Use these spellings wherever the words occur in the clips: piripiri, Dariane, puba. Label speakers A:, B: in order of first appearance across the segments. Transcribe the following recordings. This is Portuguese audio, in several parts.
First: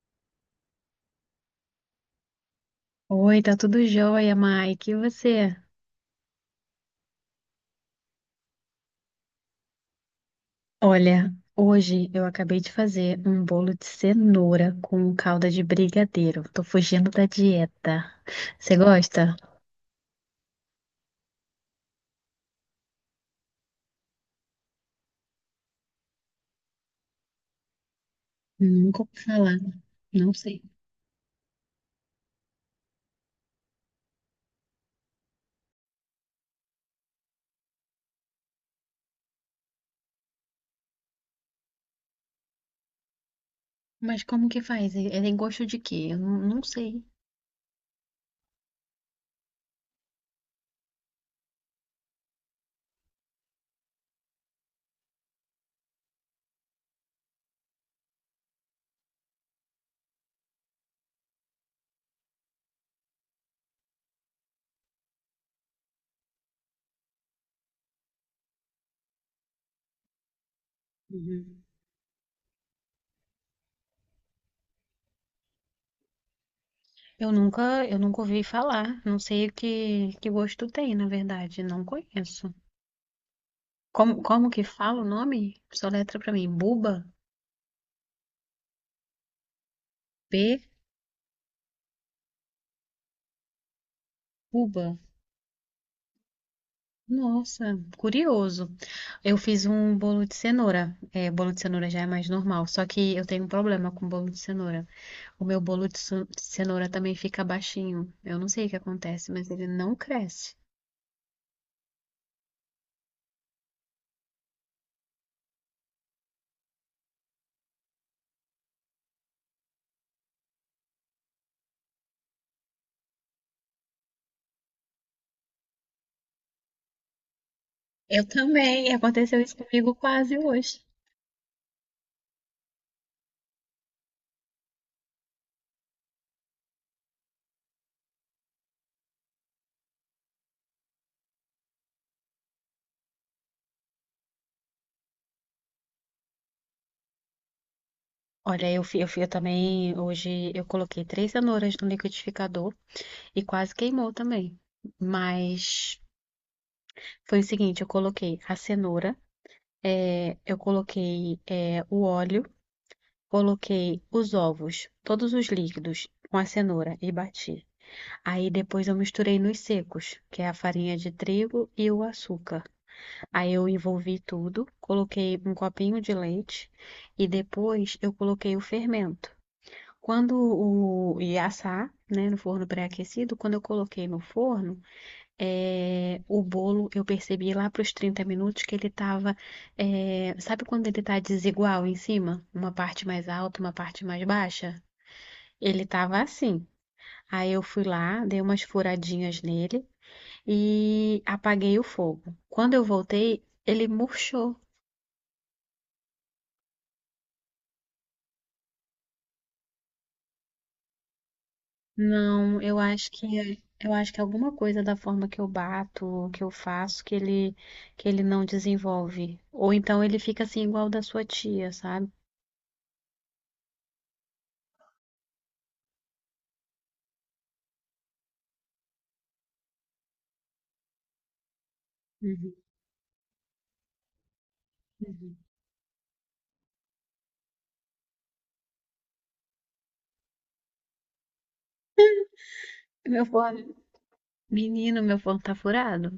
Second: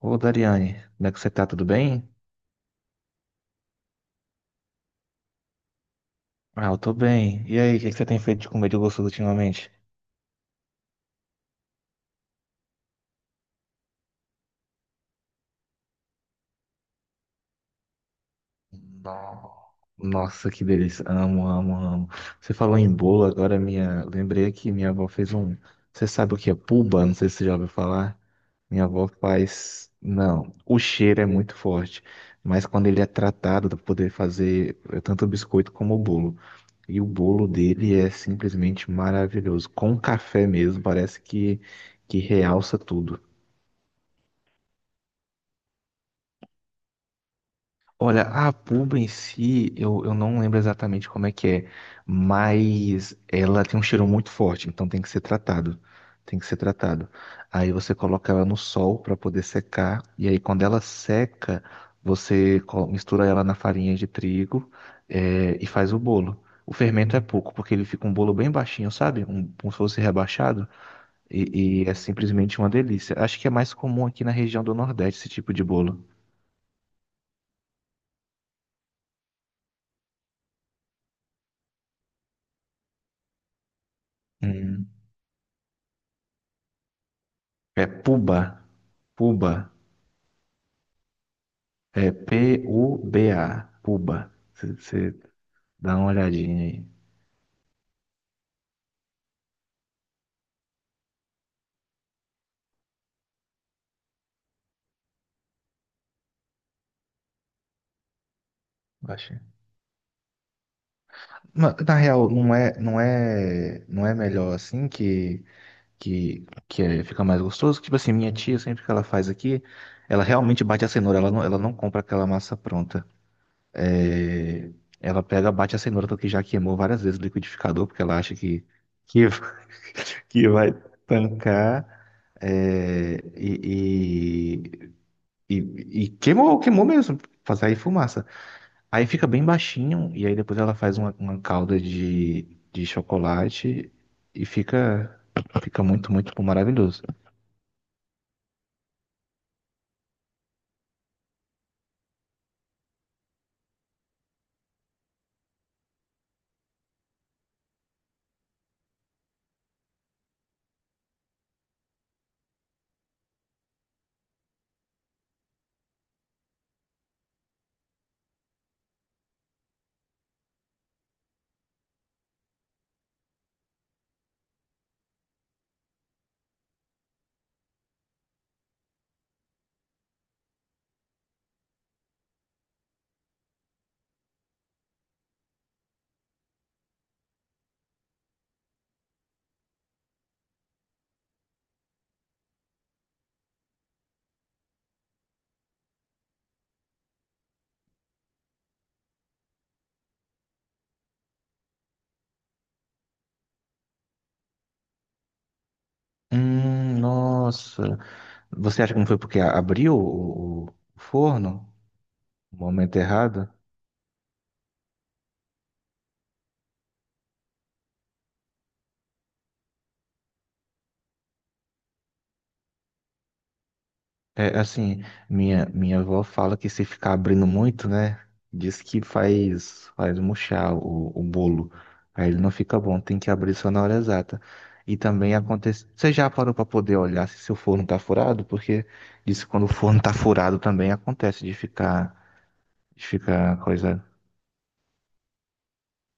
A: Ô, Dariane, como é que você tá? Tudo bem?
B: Oi, tá tudo jóia, Mike. E você?
A: Ah, eu tô bem. E aí, o que que você tem feito de comer de gostoso ultimamente?
B: Olha, hoje eu acabei de fazer um bolo de cenoura com calda de brigadeiro. Tô fugindo da dieta. Você gosta?
A: No- Nossa, que delícia. Amo, amo, amo. Você falou em bolo, agora minha... lembrei que minha avó fez um... Você sabe o que é puba? Não sei se você já ouviu falar. Minha
B: Nunca
A: avó
B: ouvi falar.
A: faz...
B: Não
A: Não,
B: sei.
A: o cheiro é muito forte. Mas quando ele é tratado, dá pra poder fazer tanto o biscoito como o bolo. E o bolo dele é simplesmente maravilhoso. Com café mesmo, parece que realça tudo.
B: Mas como que faz? Ele tem gosto de quê? Eu não, não sei.
A: Olha, a pulga em si, eu não lembro exatamente como é que é, mas ela tem um cheiro muito forte, então tem que ser tratado. Tem que ser tratado. Aí você coloca ela no sol para poder secar, e aí quando ela seca, mistura ela na farinha de trigo, é, e faz o bolo. O fermento é pouco, porque ele fica um bolo bem baixinho, sabe? Um, como se fosse rebaixado,
B: Uhum.
A: e é simplesmente uma delícia. Acho que é mais comum aqui na região do Nordeste esse tipo de bolo.
B: Eu nunca ouvi falar. Não sei o que, que gosto tem, na verdade. Não conheço. Como, como que
A: Hum.
B: fala o nome? Soletra pra mim. Buba?
A: É puba. Puba.
B: B?
A: É P-U-B-A. Puba.
B: Buba.
A: Você dá uma olhadinha aí.
B: Nossa, curioso. Eu fiz um bolo de cenoura. É, bolo de cenoura já é mais normal, só que eu tenho um problema com bolo de cenoura. O meu bolo de cenoura também fica baixinho. Eu não sei o que acontece,
A: Baixa.
B: mas ele não cresce.
A: Na real, não é melhor assim que fica mais gostoso. Tipo assim, minha tia sempre que ela faz aqui, ela realmente bate a cenoura. Ela não compra aquela massa pronta. É, ela pega, bate a cenoura porque já queimou várias vezes o liquidificador porque ela
B: Eu
A: acha que
B: também,
A: que,
B: aconteceu isso comigo quase
A: que vai
B: hoje.
A: tancar. É, e, E, e queimou, queimou mesmo, pra sair fumaça. Aí fica bem baixinho, e aí depois ela faz uma calda de chocolate e fica, fica muito, muito maravilhoso.
B: Olha, eu também, hoje eu coloquei 3 cenouras no liquidificador e quase queimou também. Mas foi o seguinte, eu coloquei a cenoura, eu coloquei o óleo, coloquei os ovos, todos os líquidos, com a cenoura e bati. Aí depois eu misturei nos secos, que é a farinha de trigo e o açúcar. Aí eu envolvi tudo, coloquei um copinho de leite e depois eu coloquei o fermento. Quando o ia assar, né, no forno pré-aquecido, quando eu coloquei no forno, é, o bolo, eu percebi lá para os 30 minutos que ele estava. Sabe quando ele tá desigual em cima? Uma parte mais alta, uma parte mais baixa? Ele tava assim. Aí eu fui lá, dei umas furadinhas nele e apaguei o fogo. Quando eu voltei, ele murchou.
A: Nossa. Você acha que não foi porque abriu o forno no
B: Não, eu
A: momento
B: acho
A: errado?
B: que. Eu acho que alguma coisa da forma que eu bato, que eu faço, que ele não desenvolve. Ou então ele fica assim igual o da sua tia, sabe?
A: É, assim, minha avó fala que se ficar abrindo muito, né, diz que faz, faz murchar o bolo. Aí ele não
B: Uhum,
A: fica bom, tem que abrir só na hora exata. E também
B: uhum.
A: acontece. Você já parou para poder olhar se seu forno tá furado? Porque diz que quando o forno tá furado também acontece de
B: Meu
A: ficar
B: forno,
A: coisa.
B: menino, meu forno tá furado.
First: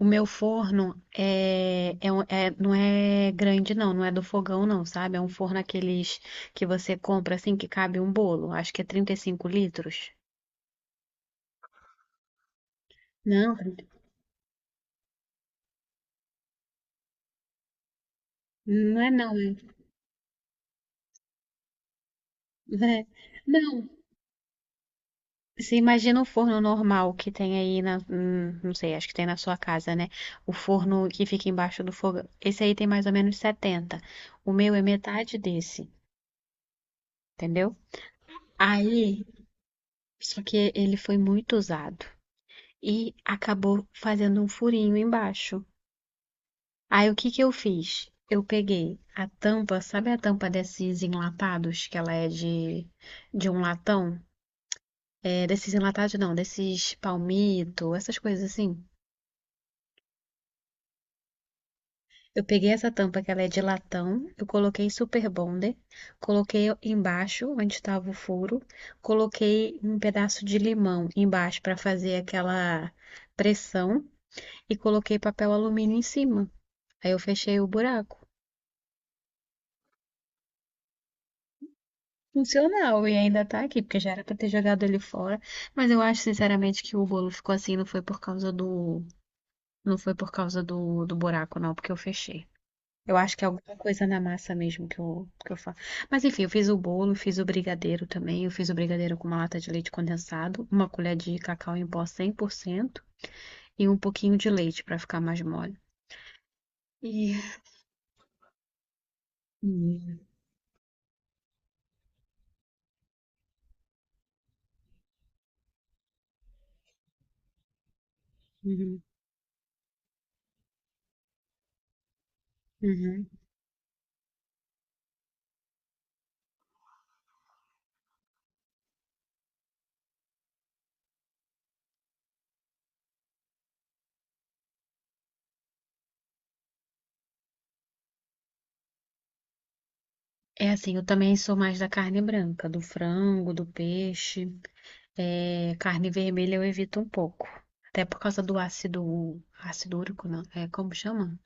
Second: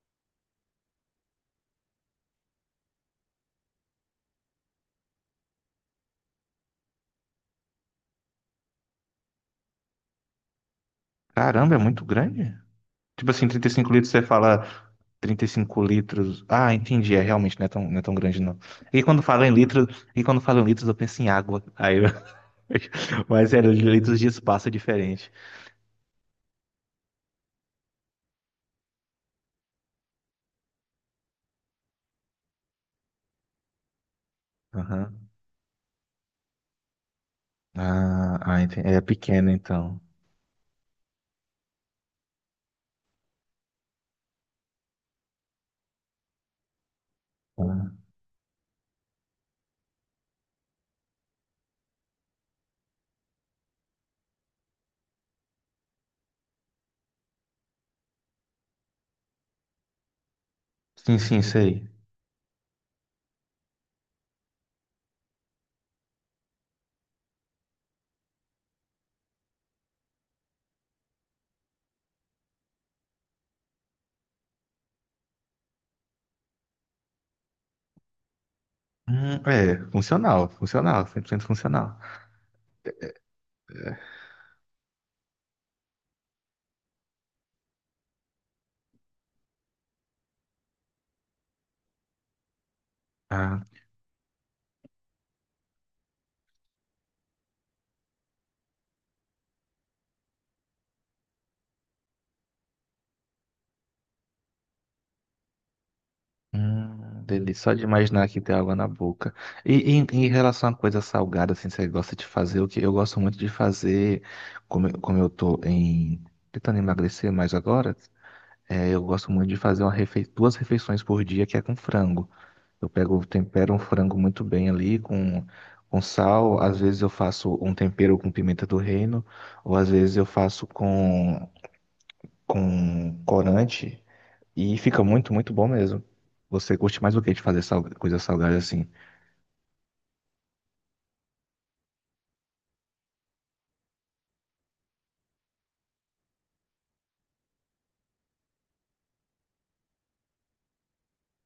B: O meu forno não é grande, não, não é do fogão, não, sabe? É um forno aqueles que você compra assim que cabe um bolo. Acho que é 35 litros.
A: Caramba, é muito grande. Tipo assim,
B: Não,
A: trinta e
B: 30
A: cinco litros, você fala 35 litros. Ah, entendi, é realmente não é tão grande não.
B: não é não.
A: E quando fala em litros, eu penso em água. Aí eu...
B: É, é-
A: Mas é,
B: não,
A: litros de espaço é diferente.
B: você imagina o forno normal que tem aí na, não sei, acho que tem na sua casa, né? O forno que fica embaixo do fogão. Esse aí tem mais ou menos 70. O meu é
A: Aham.
B: metade desse, entendeu?
A: É
B: Aí
A: pequeno então.
B: só que ele foi muito usado e acabou fazendo um furinho embaixo. Aí o que que eu
A: Ah,
B: fiz? Eu peguei a tampa, sabe a tampa desses enlatados, que ela é de um latão? É, desses enlatados não, desses palmito, essas coisas assim.
A: sim, sim, sei.
B: Eu peguei essa tampa que ela é de latão, eu coloquei super bonder, coloquei embaixo onde estava o furo, coloquei um pedaço de limão embaixo para fazer aquela pressão e coloquei papel alumínio em cima. Aí eu fechei o buraco.
A: É, funcional, funcional, 100% funcional.
B: Funcional, e ainda tá aqui, porque já era pra ter jogado ele fora. Mas eu acho, sinceramente, que o bolo ficou assim, não foi por causa do. Não foi por causa do, do buraco, não, porque eu fechei. Eu acho que é
A: Ah,
B: alguma coisa na massa mesmo que eu faço. Mas enfim, eu fiz o bolo, fiz o brigadeiro também. Eu fiz o brigadeiro com uma lata de leite condensado, uma colher de cacau em pó 100% e um pouquinho de leite pra ficar mais mole. E.
A: delícia. Só de imaginar que tem água na boca. E
B: Uhum.
A: em relação a coisa salgada, assim, você gosta de fazer o que eu gosto muito de fazer, como, como eu tô em tentando emagrecer mais agora, é, eu gosto muito de fazer duas refeições por dia que é com frango. Eu pego,
B: Uhum.
A: tempero um frango muito bem ali com sal. Às vezes eu faço um tempero com pimenta do reino, ou às vezes eu faço com corante. E fica muito, muito bom mesmo. Você curte mais o que de fazer coisa salgada assim?
B: É assim, eu também sou mais da carne branca, do frango, do peixe. É, carne vermelha eu evito um pouco. Até por causa do ácido, ácido úrico, não, é como chama?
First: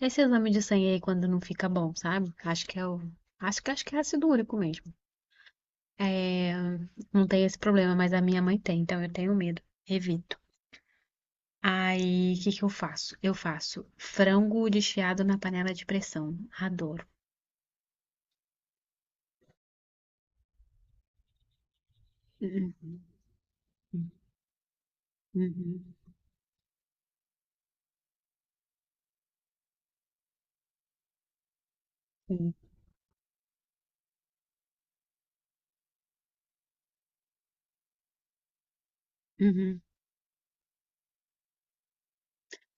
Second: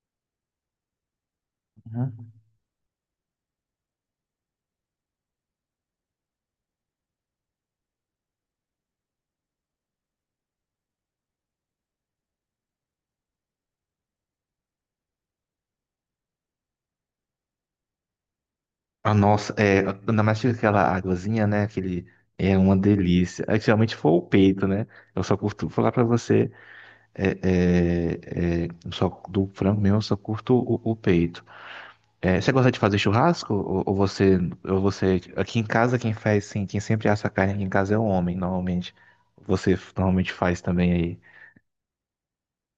B: Esse exame de sangue aí quando não fica bom,
A: Uhum.
B: sabe? Acho que é o, acho que é ácido úrico mesmo. É, não tem esse problema, mas a minha mãe tem, então eu tenho medo, evito. Aí, o que que eu faço? Eu faço frango desfiado na panela de pressão. Adoro.
A: Ah, nossa, é, ainda mais que aquela águazinha, né? Aquele, é
B: Uhum,
A: uma delícia. É, geralmente foi o peito, né? Eu só curto,
B: uhum,
A: falar pra você, é, é, é, só do frango mesmo, eu só curto o peito. É, você
B: uhum.
A: gosta de fazer churrasco? Ou você, ou você. Aqui em casa, quem faz, sim, quem sempre assa a carne aqui em casa é o homem, normalmente. Você
B: Uhum.
A: normalmente faz também aí.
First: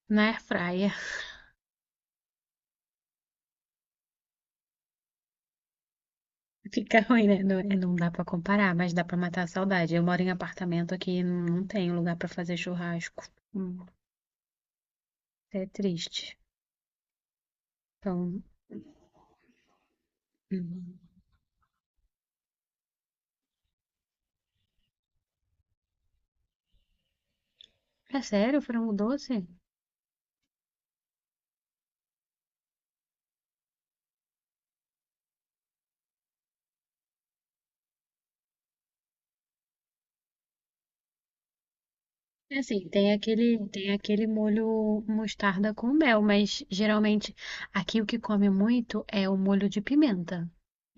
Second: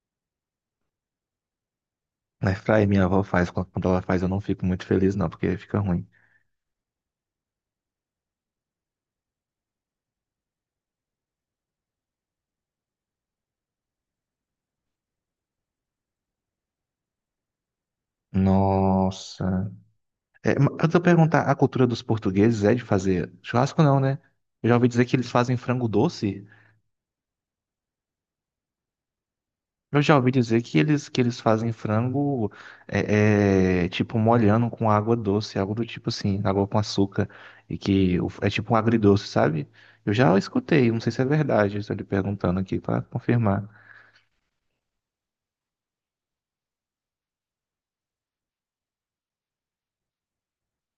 B: Na air fryer
A: Na fry, minha avó faz. Quando ela faz, eu não fico muito feliz, não, porque fica ruim.
B: fica ruim, né? Não, é, não dá pra comparar, mas dá pra matar a saudade. Eu moro em apartamento aqui, não tenho lugar pra fazer churrasco. Hum, é triste. Então,
A: Nossa. É, antes
B: hum,
A: de eu perguntar, a cultura dos portugueses é de fazer churrasco, não, né? Eu já ouvi dizer que eles fazem frango doce.
B: é sério, frango doce?
A: Eu já ouvi dizer que eles fazem frango é, é, tipo molhando com água doce, algo do tipo assim, água com açúcar, e que é tipo um agridoce, sabe? Eu já escutei, não sei se é verdade, estou lhe
B: É
A: perguntando aqui
B: assim,
A: para
B: tem aquele,
A: confirmar.
B: tem aquele molho mostarda com mel, mas geralmente aqui o que come muito é o molho de pimenta,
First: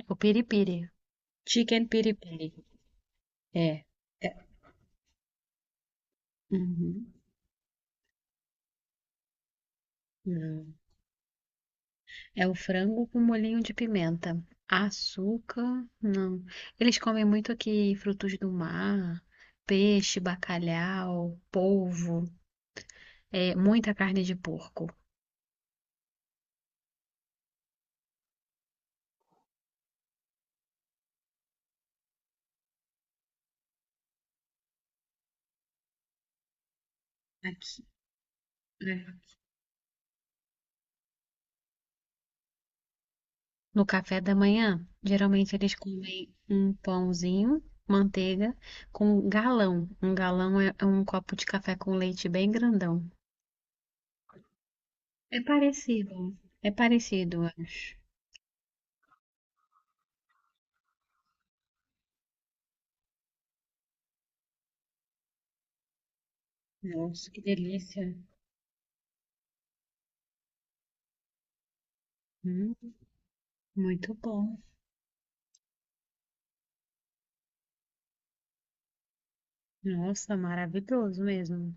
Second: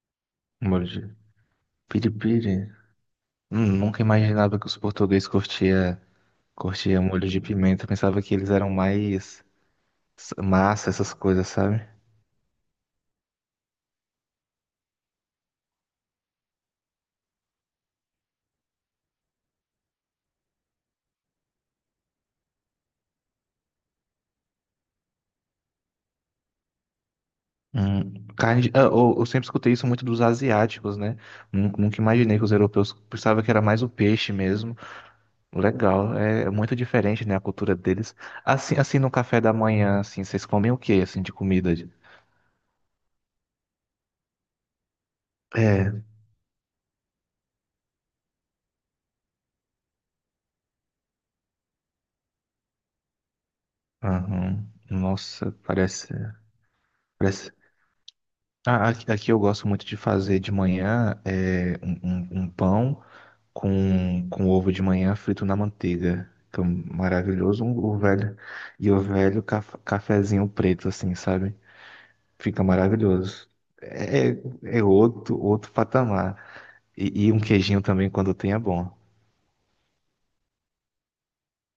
B: o
A: Molho
B: piripiri.
A: de
B: Chicken piripiri.
A: piripiri.
B: É.
A: Nunca imaginava que os portugueses curtia, curtia
B: Uhum.
A: molho de pimenta, pensava que eles eram mais massa, essas coisas, sabe?
B: É o frango com molhinho de pimenta. Açúcar, não. Eles comem muito aqui frutos do mar, peixe, bacalhau, polvo, é, muita carne de porco.
A: Carne de- ah, eu sempre escutei isso muito dos asiáticos, né? Nunca imaginei que os europeus pensavam que era mais o peixe mesmo. Legal, é muito diferente, né, a cultura
B: Aqui,
A: deles. Assim, assim
B: né?
A: no café da manhã, assim, vocês comem o quê, assim, de comida? De-
B: No café da manhã, geralmente eles
A: É,
B: comem um pãozinho, manteiga, com galão. Um galão é um copo de café com leite bem grandão.
A: aham.
B: É
A: Nossa, parece,
B: parecido, é parecido, eu
A: parece.
B: acho.
A: Aqui eu gosto muito de fazer de manhã é, um pão. Com ovo de manhã frito na manteiga. Que é um
B: Nossa, que
A: maravilhoso, o
B: delícia.
A: velho. E o velho cafezinho preto, assim, sabe? Fica
B: Hum,
A: maravilhoso.
B: muito
A: É,
B: bom.
A: é é outro patamar. E um queijinho também, quando tem, é bom.
B: Nossa, maravilhoso mesmo.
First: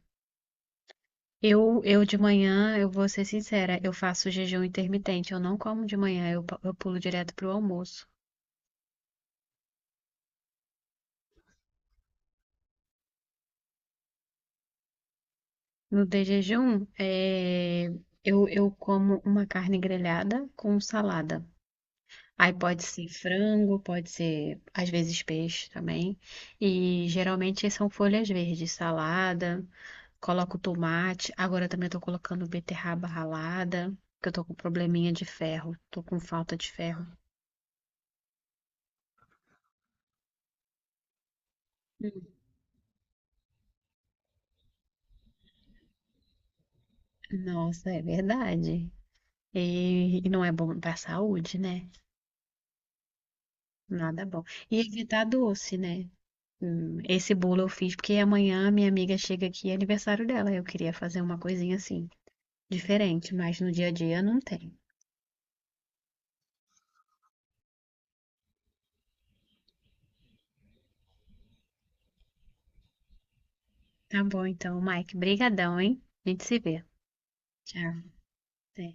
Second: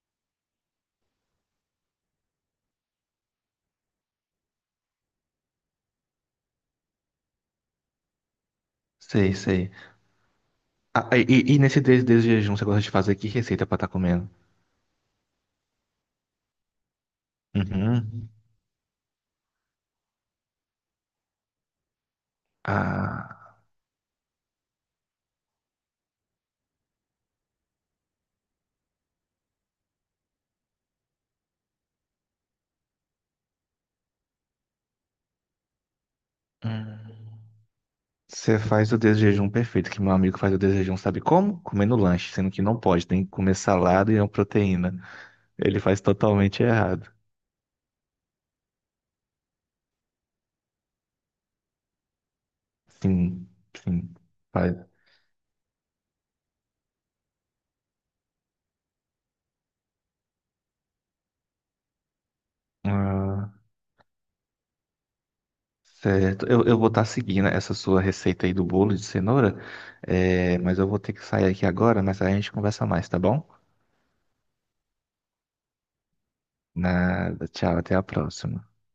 B: Eu de manhã, eu vou ser sincera, eu faço jejum intermitente, eu não como de manhã, eu, eu pulo direto pro almoço.
A: Sei, sei. Ah, e nesse desde de jejum, você gosta de fazer que receita pra estar comendo?
B: No de jejum, é,
A: Uhum.
B: eu como uma carne grelhada com salada. Aí pode ser
A: Ah,
B: frango, pode ser às vezes peixe também. E geralmente são folhas verdes, salada, coloco tomate. Agora também tô colocando beterraba ralada, porque eu tô com probleminha de ferro, tô com falta de ferro.
A: hum. Você faz o desjejum perfeito, que meu amigo faz o desjejum, sabe como? Comendo lanche, sendo que não pode, tem que comer salada e é uma proteína. Ele faz totalmente errado.
B: Nossa, é verdade. E não é bom para a saúde, né?
A: Sim, sim,
B: Nada bom. E
A: faz.
B: evitar doce, né? Esse bolo eu fiz porque amanhã minha amiga chega aqui, é aniversário dela. Eu queria fazer uma coisinha assim, diferente,
A: Ah,
B: mas no dia a dia não tem.
A: certo. Eu vou estar seguindo essa sua receita aí do bolo de cenoura, é, mas eu vou ter que sair aqui agora, mas aí a gente conversa mais, tá bom?
B: Tá bom, então, Mike, brigadão, hein? A gente se vê.
A: Nada, tchau,
B: Tchau.
A: até a próxima.
B: Até.